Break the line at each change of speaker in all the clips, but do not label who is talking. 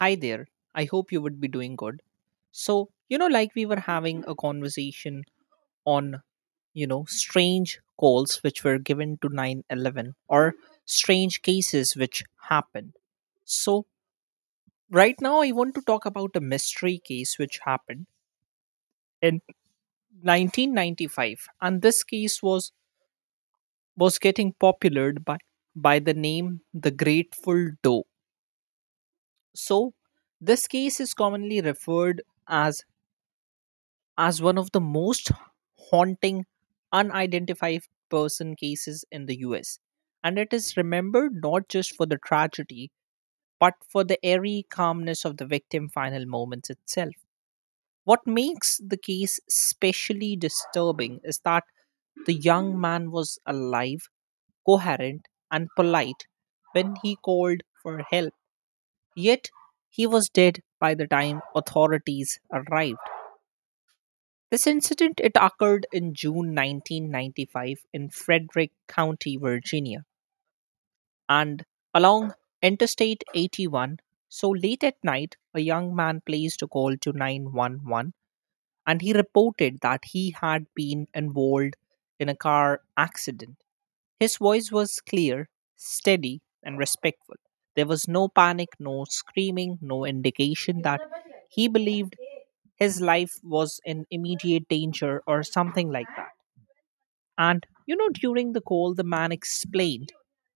Hi there. I hope you would be doing good. So, you know, like we were having a conversation on, you know, strange calls which were given to 911 or strange cases which happened. So, right now I want to talk about a mystery case which happened in 1995, and this case was getting popular by the name the Grateful Doe. So, this case is commonly referred as one of the most haunting unidentified person cases in the US. And it is remembered not just for the tragedy, but for the airy calmness of the victim's final moments itself. What makes the case especially disturbing is that the young man was alive, coherent, and polite when he called for help, yet he was dead by the time authorities arrived. This incident it occurred in June 1995 in Frederick County, Virginia, and along Interstate 81. So late at night, a young man placed a call to 911, and he reported that he had been involved in a car accident. His voice was clear, steady, and respectful. There was no panic, no screaming, no indication that he believed his life was in immediate danger or something like that. And, you know, during the call, the man explained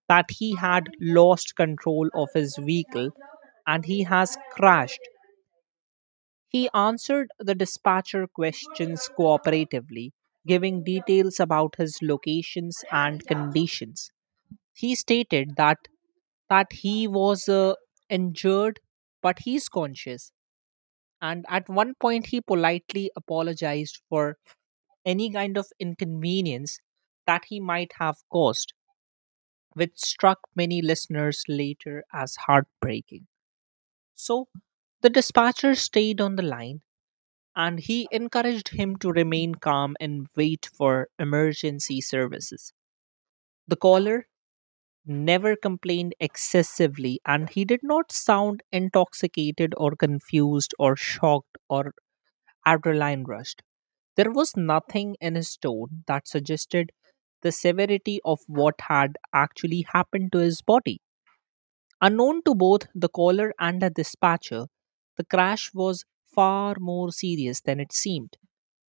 that he had lost control of his vehicle and he has crashed. He answered the dispatcher questions cooperatively, giving details about his locations and conditions. He stated that he was injured, but he's conscious. And at one point, he politely apologized for any kind of inconvenience that he might have caused, which struck many listeners later as heartbreaking. So the dispatcher stayed on the line, and he encouraged him to remain calm and wait for emergency services. The caller never complained excessively, and he did not sound intoxicated or confused or shocked or adrenaline rushed. There was nothing in his tone that suggested the severity of what had actually happened to his body. Unknown to both the caller and the dispatcher, the crash was far more serious than it seemed.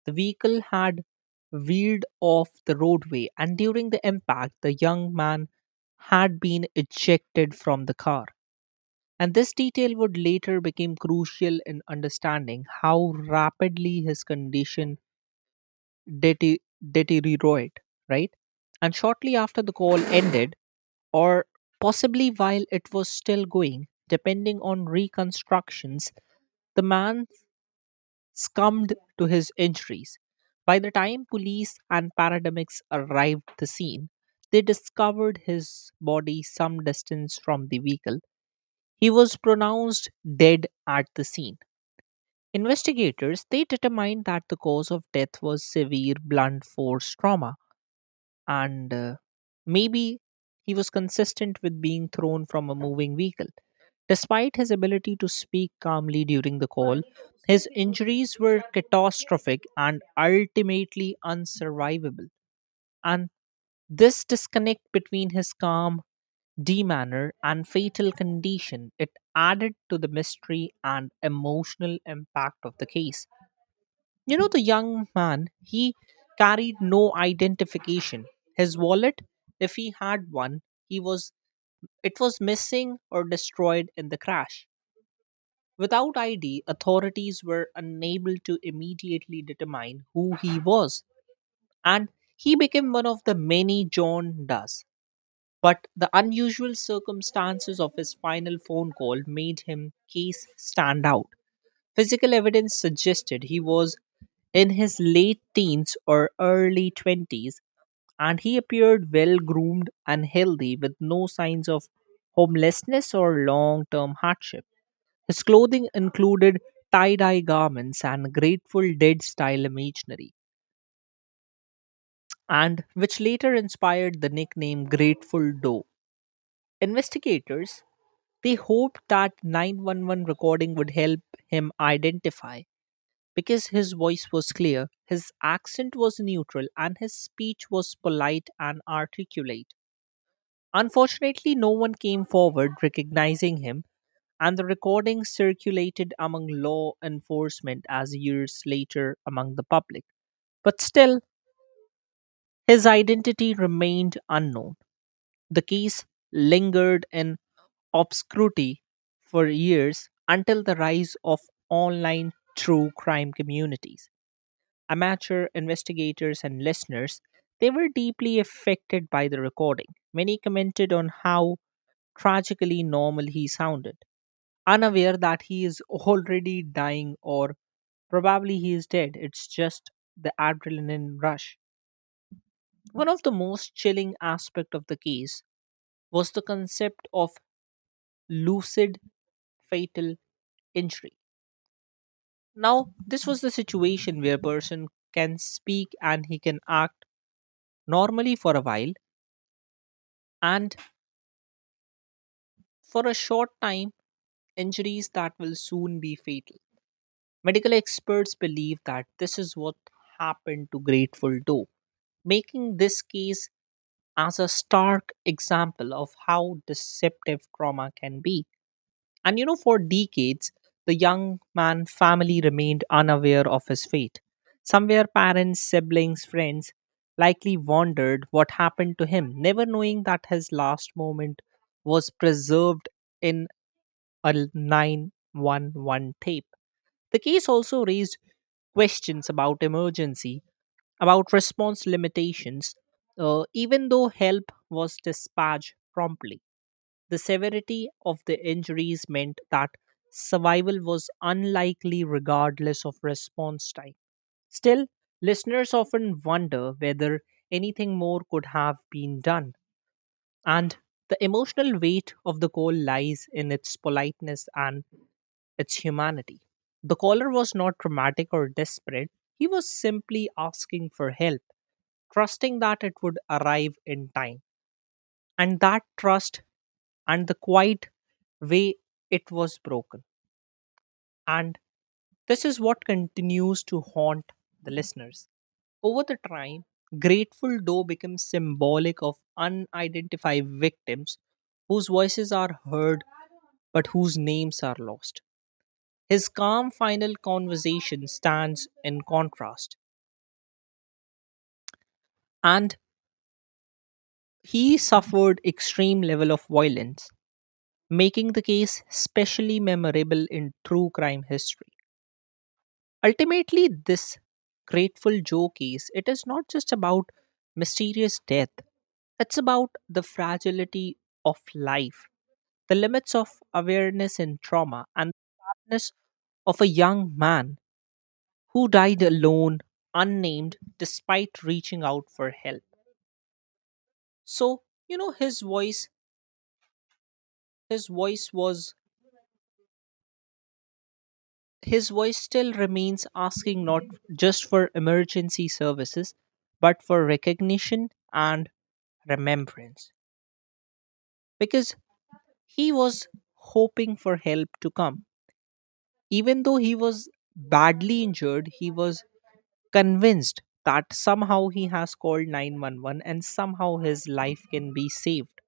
The vehicle had veered off the roadway, and during the impact, the young man had been ejected from the car. And this detail would later become crucial in understanding how rapidly his condition dete- deteriorate, right? And shortly after the call ended, or possibly while it was still going, depending on reconstructions, the man succumbed to his injuries. By the time police and paramedics arrived at the scene, they discovered his body some distance from the vehicle. He was pronounced dead at the scene. Investigators they determined that the cause of death was severe blunt force trauma, and maybe he was consistent with being thrown from a moving vehicle. Despite his ability to speak calmly during the call, his injuries were catastrophic and ultimately unsurvivable. And this disconnect between his calm demeanor and fatal condition it added to the mystery and emotional impact of the case. You know, the young man he carried no identification. His wallet, if he had one, he was it was missing or destroyed in the crash. Without ID, authorities were unable to immediately determine who he was, and he became one of the many John Does. But the unusual circumstances of his final phone call made him case stand out. Physical evidence suggested he was in his late teens or early 20s, and he appeared well groomed and healthy with no signs of homelessness or long term hardship. His clothing included tie dye garments and Grateful Dead style imagery, and which later inspired the nickname Grateful Doe. Investigators they hoped that 911 recording would help him identify because his voice was clear, his accent was neutral, and his speech was polite and articulate. Unfortunately, no one came forward recognizing him, and the recording circulated among law enforcement as years later among the public. But still, his identity remained unknown. The case lingered in obscurity for years until the rise of online true crime communities. Amateur investigators and listeners, they were deeply affected by the recording. Many commented on how tragically normal he sounded, unaware that he is already dying, or probably he is dead, it's just the adrenaline rush. One of the most chilling aspect of the case was the concept of lucid fatal injury. Now, this was the situation where a person can speak and he can act normally for a while and for a short time injuries that will soon be fatal. Medical experts believe that this is what happened to Grateful Doe, making this case as a stark example of how deceptive trauma can be. And you know, for decades, the young man family remained unaware of his fate. Somewhere, parents, siblings, friends likely wondered what happened to him, never knowing that his last moment was preserved in a 911 tape. The case also raised questions about emergency about response limitations. Uh, even though help was dispatched promptly, the severity of the injuries meant that survival was unlikely regardless of response time. Still, listeners often wonder whether anything more could have been done, and the emotional weight of the call lies in its politeness and its humanity. The caller was not dramatic or desperate, he was simply asking for help, trusting that it would arrive in time. And that trust and the quiet way it was broken. And this is what continues to haunt the listeners. Over the time, Grateful Doe becomes symbolic of unidentified victims whose voices are heard but whose names are lost. His calm final conversation stands in contrast, and he suffered extreme level of violence, making the case specially memorable in true crime history. Ultimately, this Grateful Joe case, it is not just about mysterious death. It's about the fragility of life, the limits of awareness in trauma, and the sadness of a young man who died alone, unnamed, despite reaching out for help. So, you know, his voice was his voice still remains asking not just for emergency services, but for recognition and remembrance. Because he was hoping for help to come. Even though he was badly injured, he was convinced that somehow he has called 911 and somehow his life can be saved.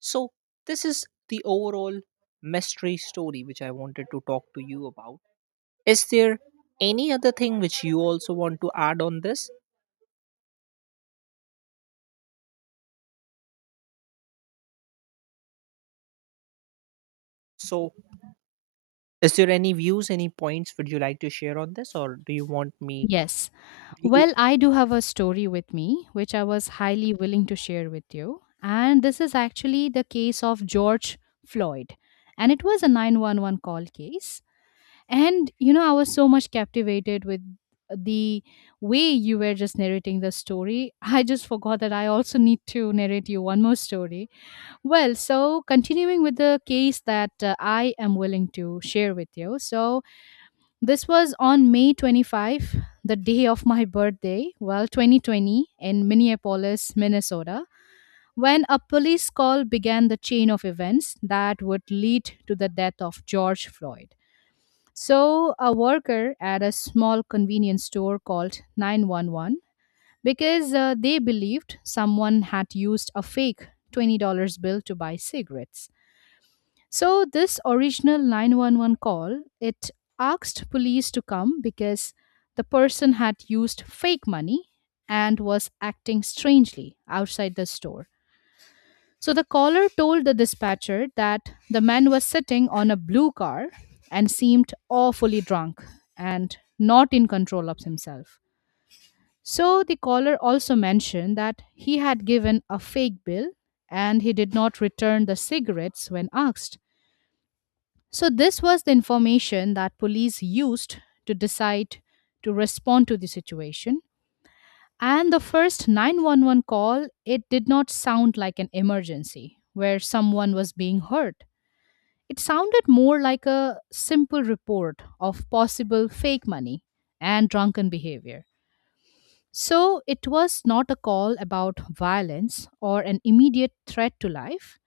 So, this is the overall mystery story which I wanted to talk to you about. Is there any other thing which you also want to add on this? So, is there any views, any points would you like to share on this, or do you want me?
Yes.
Do
Well,
you?
I do have a story with me, which I was highly willing to share with you. And this is actually the case of George Floyd. And it was a 911 call case. And, you know, I was so much captivated with the way you were just narrating the story. I just forgot that I also need to narrate you one more story. Well, so continuing with the case that I am willing to share with you. So, this was on May 25, the day of my birthday, well, 2020, in Minneapolis, Minnesota, when a police call began the chain of events that would lead to the death of George Floyd. So, a worker at a small convenience store called 911 because they believed someone had used a fake $20 bill to buy cigarettes. So this original 911 call, it asked police to come because the person had used fake money and was acting strangely outside the store. So the caller told the dispatcher that the man was sitting on a blue car and seemed awfully drunk and not in control of himself. So the caller also mentioned that he had given a fake bill and he did not return the cigarettes when asked. So, this was the information that police used to decide to respond to the situation. And the first 911 call, it did not sound like an emergency where someone was being hurt. It sounded more like a simple report of possible fake money and drunken behavior. So, it was not a call about violence or an immediate threat to life.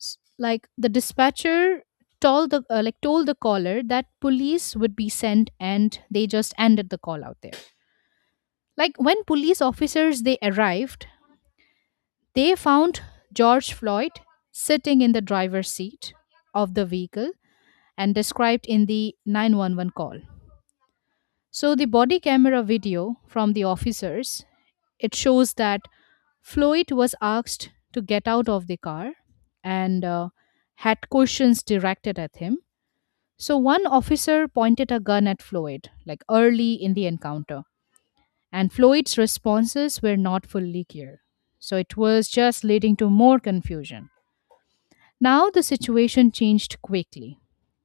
s- like the dispatcher told the like told the caller that police would be sent, and they just ended the call out there. Like when police officers they arrived, they found George Floyd sitting in the driver's seat of the vehicle and described in the 911 call. So the body camera video from the officers, it shows that Floyd was asked to get out of the car and had questions directed at him. So one officer pointed a gun at Floyd, like early in the encounter, and Floyd's responses were not fully clear. So it was just leading to more confusion. Now the situation changed quickly.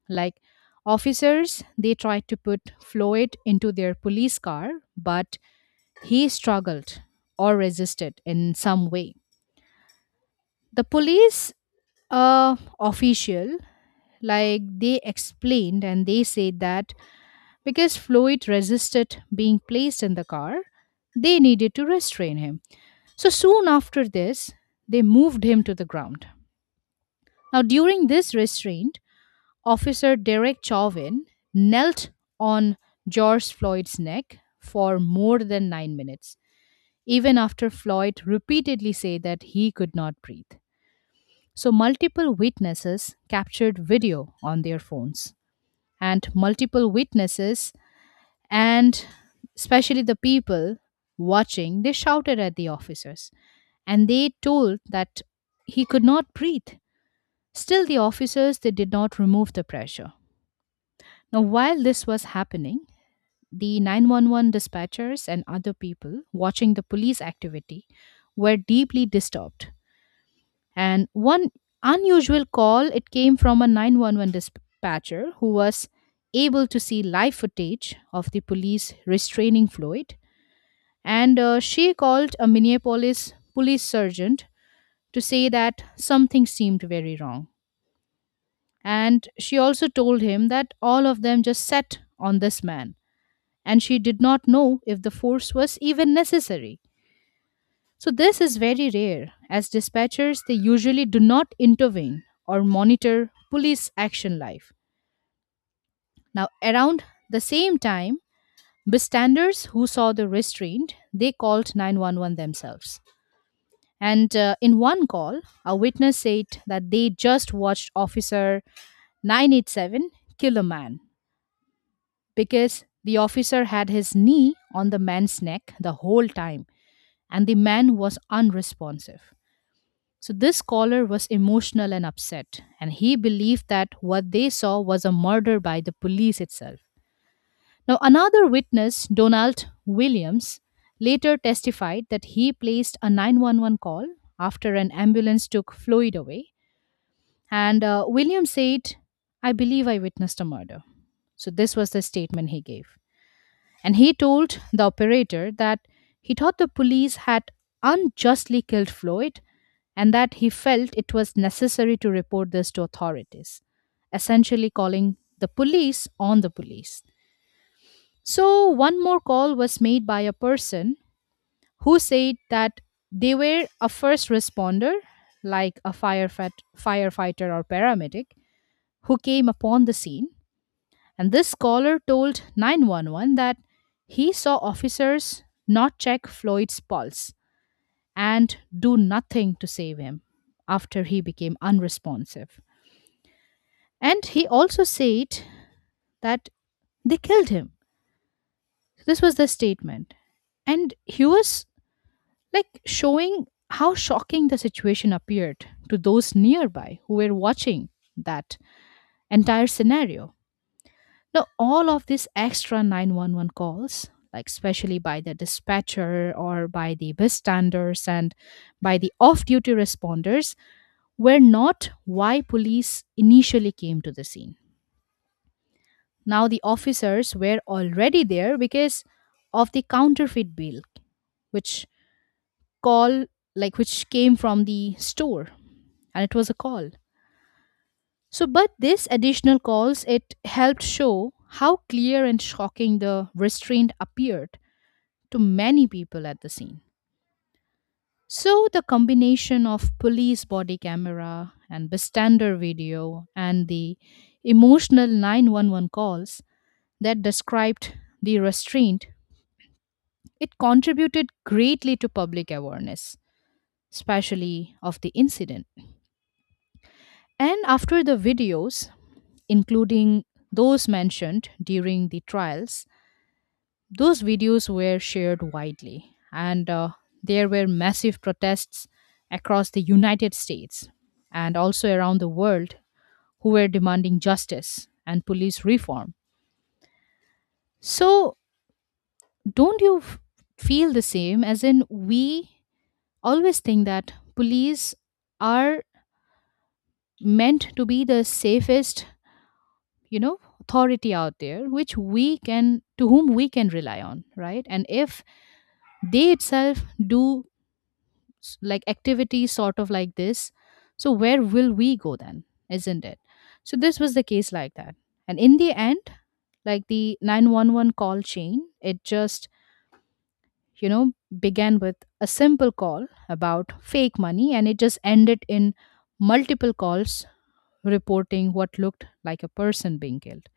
Like officers, they tried to put Floyd into their police car, but he struggled or resisted in some way. The police official, like they explained and they said that because Floyd resisted being placed in the car, they needed to restrain him. So soon after this, they moved him to the ground. Now, during this restraint, Officer Derek Chauvin knelt on George Floyd's neck for more than 9 minutes, even after Floyd repeatedly said that he could not breathe. So, multiple witnesses captured video on their phones, and multiple witnesses and especially the people watching, they shouted at the officers and they told that he could not breathe. Still the officers, they did not remove the pressure. Now while this was happening, the 911 dispatchers and other people watching the police activity were deeply disturbed, and one unusual call, it came from a 911 dispatcher who was able to see live footage of the police restraining Floyd. And she called a Minneapolis police sergeant to say that something seemed very wrong. And she also told him that all of them just sat on this man, and she did not know if the force was even necessary. So, this is very rare, as dispatchers they usually do not intervene or monitor police action live. Now, around the same time, bystanders who saw the restraint they called 911 themselves. And in one call, a witness said that they just watched Officer 987 kill a man because the officer had his knee on the man's neck the whole time and the man was unresponsive. So, this caller was emotional and upset, and he believed that what they saw was a murder by the police itself. Now, another witness, Donald Williams, later testified that he placed a 911 call after an ambulance took Floyd away. And William said, "I believe I witnessed a murder." So, this was the statement he gave. And he told the operator that he thought the police had unjustly killed Floyd and that he felt it was necessary to report this to authorities, essentially calling the police on the police. So, one more call was made by a person who said that they were a first responder, like a firefighter or paramedic, who came upon the scene, and this caller told 911 that he saw officers not check Floyd's pulse and do nothing to save him after he became unresponsive. And he also said that they killed him. This was the statement. And he was like showing how shocking the situation appeared to those nearby who were watching that entire scenario. Now, all of these extra 911 calls, like especially by the dispatcher or by the bystanders and by the off duty responders, were not why police initially came to the scene. Now, the officers were already there because of the counterfeit bill, which call, like which came from the store, and it was a call. So but this additional calls, it helped show how clear and shocking the restraint appeared to many people at the scene. So, the combination of police body camera and bystander video and the emotional 911 calls that described the restraint, it contributed greatly to public awareness, especially of the incident. And after the videos, including those mentioned during the trials, those videos were shared widely, and there were massive protests across the United States and also around the world who were demanding justice and police reform. So, don't you f- feel the same? As in, we always think that police are meant to be the safest, you know, authority out there, which we can, to whom we can rely on, right? And if they itself do like activities sort of like this, so where will we go then? Isn't it? So this was the case like that. And in the end, like the 911 call chain, it just, you know, began with a simple call about fake money, and it just ended in multiple calls reporting what looked like a person being killed.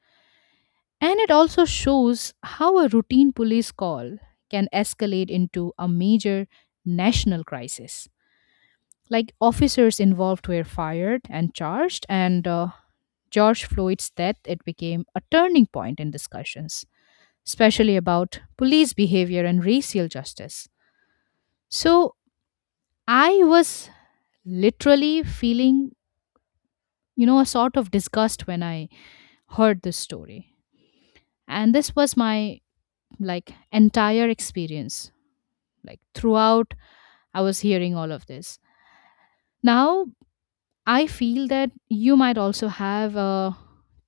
And it also shows how a routine police call can escalate into a major national crisis. Like officers involved were fired and charged, and George Floyd's death, it became a turning point in discussions, especially about police behavior and racial justice. So I was literally feeling, you know, a sort of disgust when I heard this story, and this was my like entire experience. Like throughout, I was hearing all of this. Now I feel that you might also have a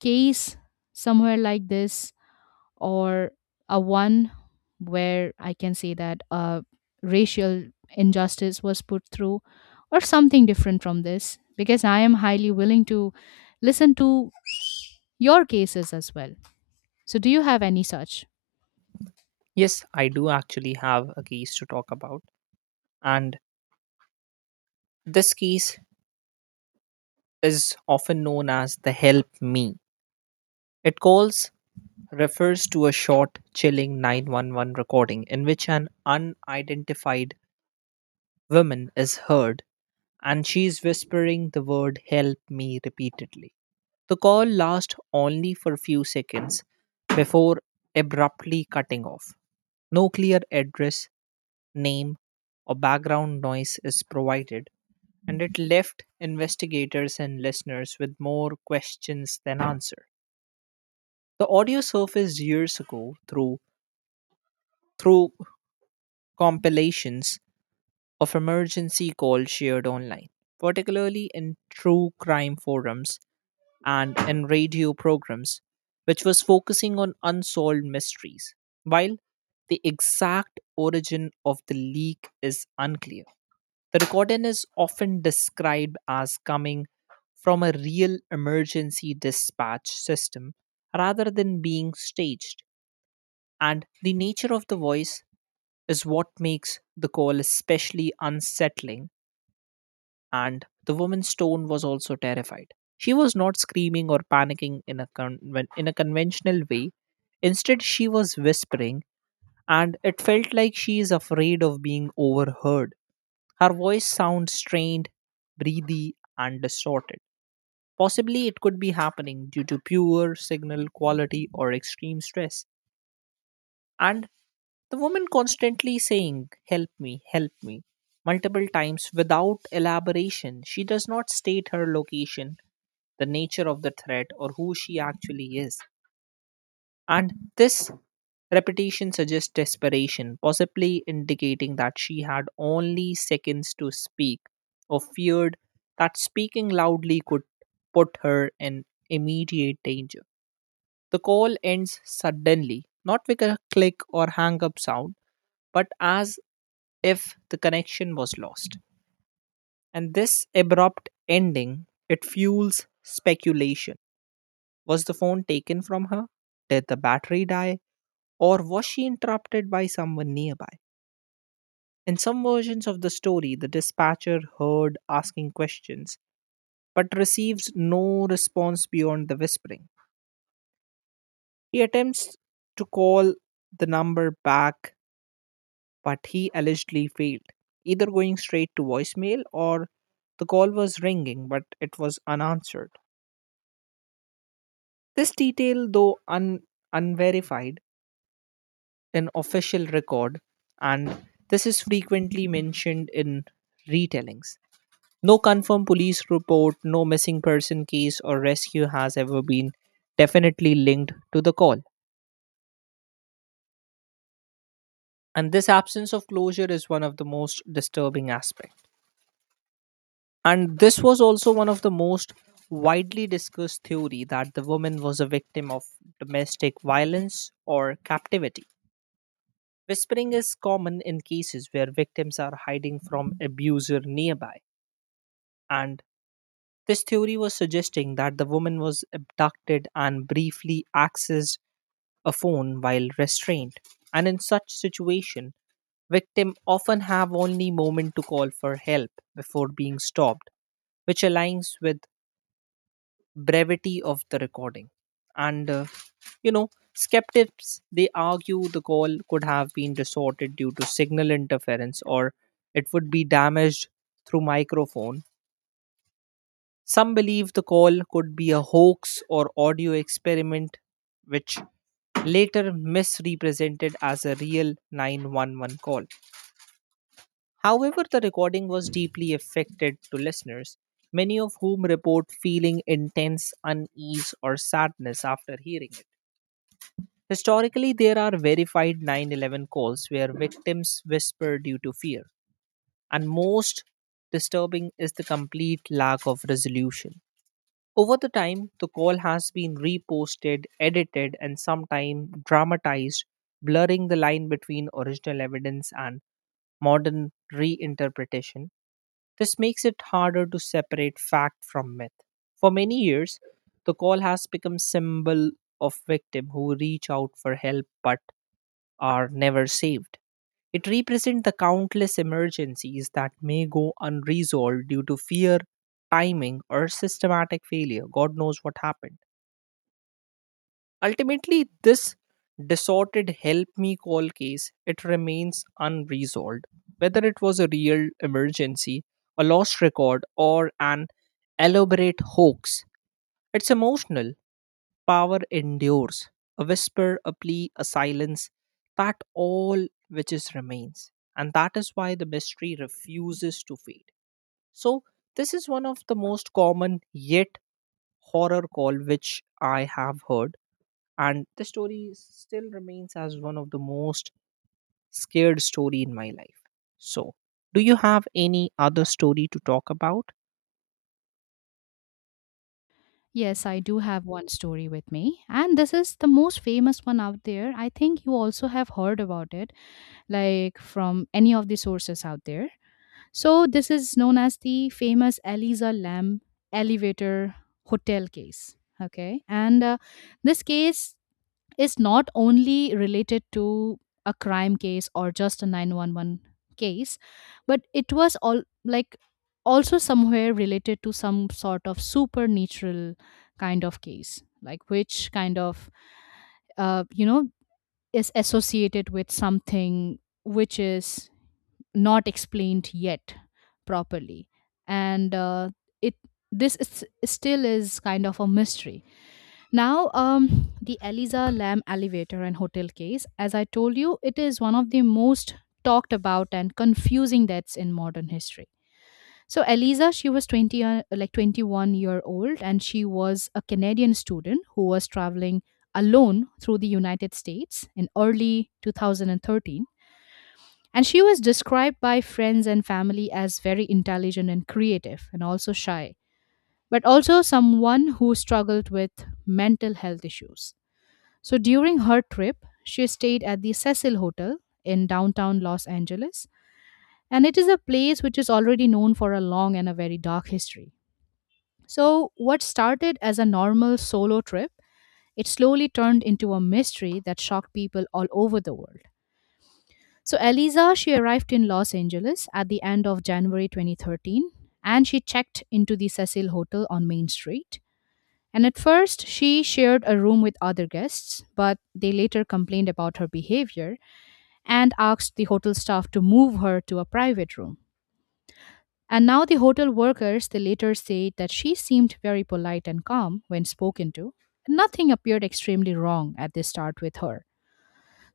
case somewhere like this, or a one where I can say that racial injustice was put through, or something different from this, because I am highly willing to listen to your cases as well. So, do you have any such?
Yes, I do actually have a case to talk about, and this case is often known as the "Help Me." It calls refers to a short, chilling 911 recording in which an unidentified woman is heard, and she is whispering the word "Help Me" repeatedly. The call lasts only for a few seconds before abruptly cutting off. No clear address, name, or background noise is provided, and it left investigators and listeners with more questions than answer. The audio surfaced years ago through compilations of emergency calls shared online, particularly in true crime forums and in radio programs, which was focusing on unsolved mysteries, while the exact origin of the leak is unclear. The recording is often described as coming from a real emergency dispatch system rather than being staged, and the nature of the voice is what makes the call especially unsettling, and the woman stone was also terrified. She was not screaming or panicking in a con in a conventional way. Instead, she was whispering, and it felt like she is afraid of being overheard. Her voice sounds strained, breathy, and distorted. Possibly it could be happening due to poor signal quality or extreme stress. And the woman constantly saying, "Help me, help me," multiple times without elaboration. She does not state her location, the nature of the threat, or who she actually is. And this repetition suggests desperation, possibly indicating that she had only seconds to speak, or feared that speaking loudly could put her in immediate danger. The call ends suddenly, not with a click or hang up sound, but as if the connection was lost. And this abrupt ending, it fuels speculation. Was the phone taken from her? Did the battery die? Or was she interrupted by someone nearby? In some versions of the story, the dispatcher heard asking questions but receives no response beyond the whispering. He attempts to call the number back, but he allegedly failed, either going straight to voicemail or the call was ringing but it was unanswered. This detail, though unverified, an official record, and this is frequently mentioned in retellings. No confirmed police report, no missing person case or rescue has ever been definitely linked to the call. And this absence of closure is one of the most disturbing aspects. And this was also one of the most widely discussed theory that the woman was a victim of domestic violence or captivity. Whispering is common in cases where victims are hiding from abuser nearby. And this theory was suggesting that the woman was abducted and briefly accessed a phone while restrained. And in such situation, victims often have only moment to call for help before being stopped, which aligns with brevity of the recording. And you know, skeptics they argue the call could have been distorted due to signal interference or it would be damaged through microphone. Some believe the call could be a hoax or audio experiment, which later misrepresented as a real 911 call. However, the recording was deeply affected to listeners, many of whom report feeling intense unease or sadness after hearing it. Historically, there are verified 911 calls where victims whisper due to fear, and most disturbing is the complete lack of resolution. Over the time, the call has been reposted, edited, and sometimes dramatized, blurring the line between original evidence and modern reinterpretation. This makes it harder to separate fact from myth. For many years, the call has become symbol of victim who reach out for help but are never saved. It represents the countless emergencies that may go unresolved due to fear, timing, or systematic failure. God knows what happened. Ultimately, this distorted help me call case it remains unresolved, whether it was a real emergency, a lost record or an elaborate hoax, it's emotional power endures. A whisper, a plea, a silence, that all which is remains. And that is why the mystery refuses to fade. So, this is one of the most common yet horror call which I have heard. And the story still remains as one of the most scared story in my life. So, do you have any other story to talk about?
Yes, I do have one story with me, and this is the most famous one out there. I think you also have heard about it, like from any of the sources out there. So this is known as the famous Eliza Lamb elevator hotel case. Okay, and this case is not only related to a crime case or just a 911 case, but it was all like also somewhere related to some sort of supernatural kind of case, like which kind of you know is associated with something which is not explained yet properly. And it still is kind of a mystery. Now the Eliza Lamb elevator and hotel case, as I told you, it is one of the most talked about and confusing deaths in modern history. So Eliza, she was like 21-year-old year old, and she was a Canadian student who was traveling alone through the United States in early 2013. And she was described by friends and family as very intelligent and creative and also shy, but also someone who struggled with mental health issues. So during her trip, she stayed at the Cecil Hotel in downtown Los Angeles, and it is a place which is already known for a long and a very dark history. So, what started as a normal solo trip, it slowly turned into a mystery that shocked people all over the world. So, Eliza, she arrived in Los Angeles at the end of January 2013 and she checked into the Cecil Hotel on Main Street. And at first, she shared a room with other guests, but they later complained about her behavior and asked the hotel staff to move her to a private room. And now the hotel workers, they later said that she seemed very polite and calm when spoken to. Nothing appeared extremely wrong at the start with her.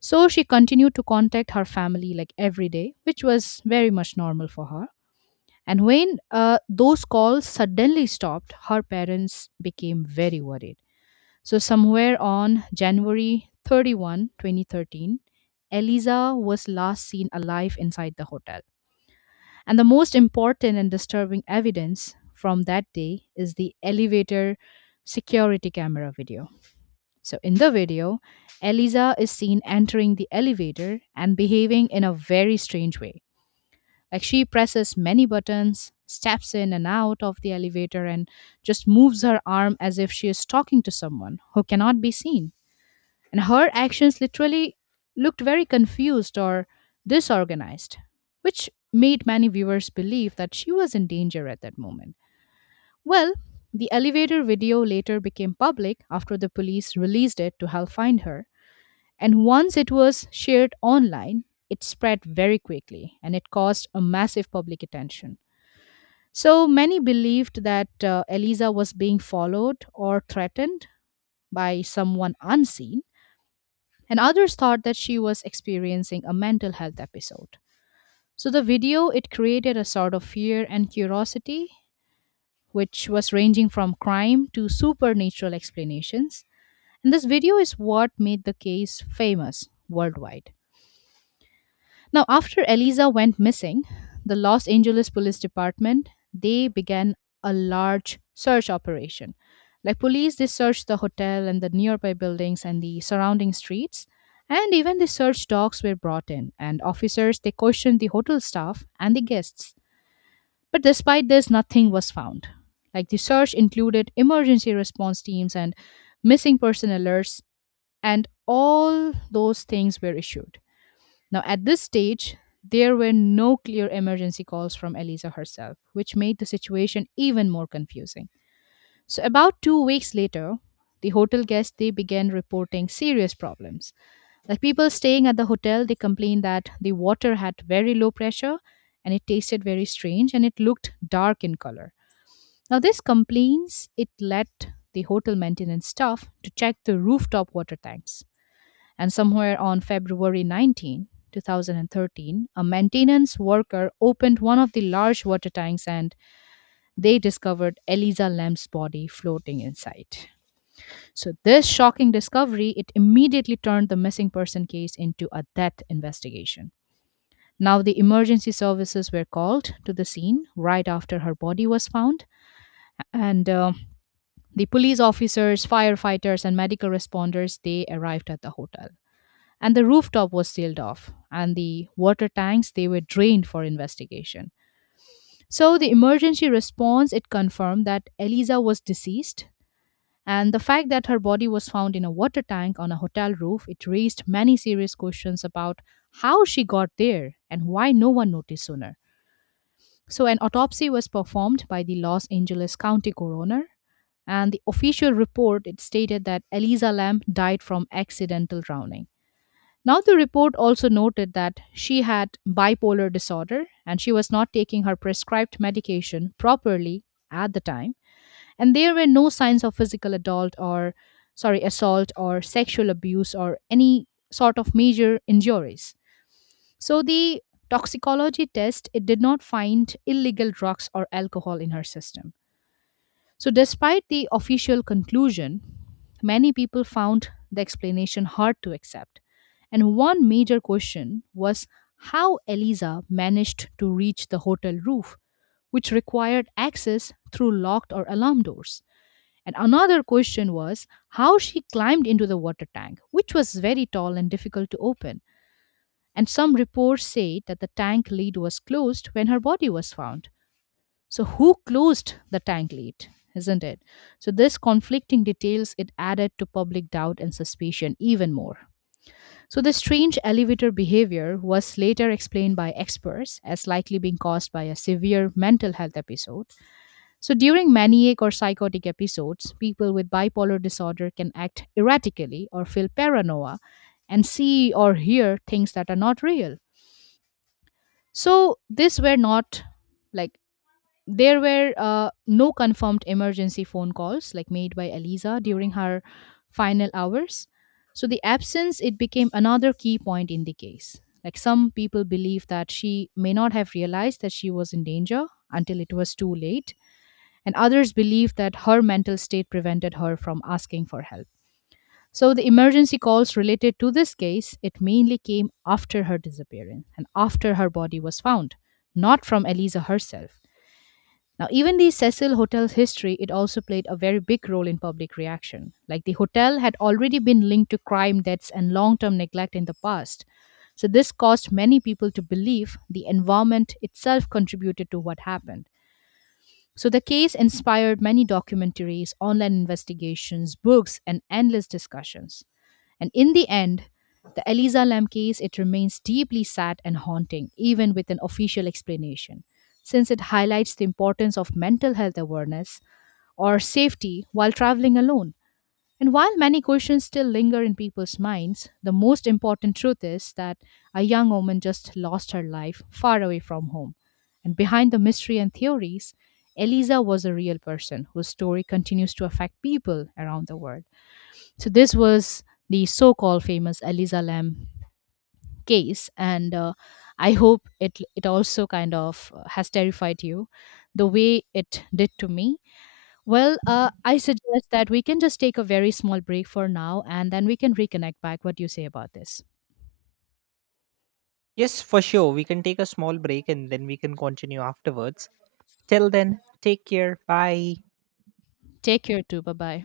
So she continued to contact her family like every day, which was very much normal for her. And when those calls suddenly stopped, her parents became very worried. So, somewhere on January 31, 2013, Eliza was last seen alive inside the hotel. And the most important and disturbing evidence from that day is the elevator security camera video. So, in the video, Eliza is seen entering the elevator and behaving in a very strange way. Like, she presses many buttons, steps in and out of the elevator, and just moves her arm as if she is talking to someone who cannot be seen. And her actions literally looked very confused or disorganized, which made many viewers believe that she was in danger at that moment. Well, the elevator video later became public after the police released it to help find her. And once it was shared online, it spread very quickly and it caused a massive public attention. So many believed that Eliza was being followed or threatened by someone unseen, and others thought that she was experiencing a mental health episode. So the video, it created a sort of fear and curiosity, which was ranging from crime to supernatural explanations. And this video is what made the case famous worldwide. Now, after Eliza went missing, the Los Angeles Police Department, they began a large search operation. Like, police, they searched the hotel and the nearby buildings and the surrounding streets, and even the search dogs were brought in. And officers, they questioned the hotel staff and the guests. But despite this, nothing was found. Like, the search included emergency response teams and missing person alerts, and all those things were issued. Now, at this stage, there were no clear emergency calls from Elisa herself, which made the situation even more confusing. So, about 2 weeks later, the hotel guests, they began reporting serious problems. Like, people staying at the hotel, they complained that the water had very low pressure and it tasted very strange and it looked dark in color. Now, these complaints, it led the hotel maintenance staff to check the rooftop water tanks, and somewhere on February 19, 2013, a maintenance worker opened one of the large water tanks and they discovered Eliza Lamb's body floating inside. So this shocking discovery, it immediately turned the missing person case into a death investigation. Now, the emergency services were called to the scene right after her body was found, and the police officers, firefighters, and medical responders, they arrived at the hotel. And the rooftop was sealed off and the water tanks, they were drained for investigation. So the emergency response, it confirmed that Eliza was deceased, and the fact that her body was found in a water tank on a hotel roof, it raised many serious questions about how she got there and why no one noticed sooner. So an autopsy was performed by the Los Angeles County Coroner, and the official report, it stated that Eliza Lamb died from accidental drowning. Now, the report also noted that she had bipolar disorder and she was not taking her prescribed medication properly at the time, and there were no signs of physical adult or, sorry, assault or sexual abuse or any sort of major injuries. So the toxicology test, it did not find illegal drugs or alcohol in her system. So, despite the official conclusion, many people found the explanation hard to accept. And one major question was how Eliza managed to reach the hotel roof, which required access through locked or alarm doors. And another question was how she climbed into the water tank, which was very tall and difficult to open. And some reports say that the tank lid was closed when her body was found. So who closed the tank lid? Isn't it? So this conflicting details, it added to public doubt and suspicion even more. So the strange elevator behavior was later explained by experts as likely being caused by a severe mental health episode. So during maniac or psychotic episodes, people with bipolar disorder can act erratically or feel paranoia and see or hear things that are not real. So these were not, like, there were no confirmed emergency phone calls like made by Eliza during her final hours. So the absence, it became another key point in the case. Like, some people believe that she may not have realized that she was in danger until it was too late, and others believe that her mental state prevented her from asking for help. So the emergency calls related to this case, it mainly came after her disappearance and after her body was found, not from Eliza herself. Now, even the Cecil Hotel's history, it also played a very big role in public reaction. Like, the hotel had already been linked to crime, debts, and long term neglect in the past. So, this caused many people to believe the environment itself contributed to what happened. So the case inspired many documentaries, online investigations, books, and endless discussions. And in the end, the Eliza Lam case, it remains deeply sad and haunting even with an official explanation, since it highlights the importance of mental health awareness or safety while traveling alone. And while many questions still linger in people's minds, the most important truth is that a young woman just lost her life far away from home. And behind the mystery and theories, Eliza was a real person whose story continues to affect people around the world. So, this was the so called famous Eliza Lam case, and I hope it also kind of has terrified you the way it did to me. Well, I suggest that we can just take a very small break for now and then we can reconnect back. What do you say about this?
Yes, for sure. We can take a small break and then we can continue afterwards. Till then, take care. Bye.
Take care too. Bye bye.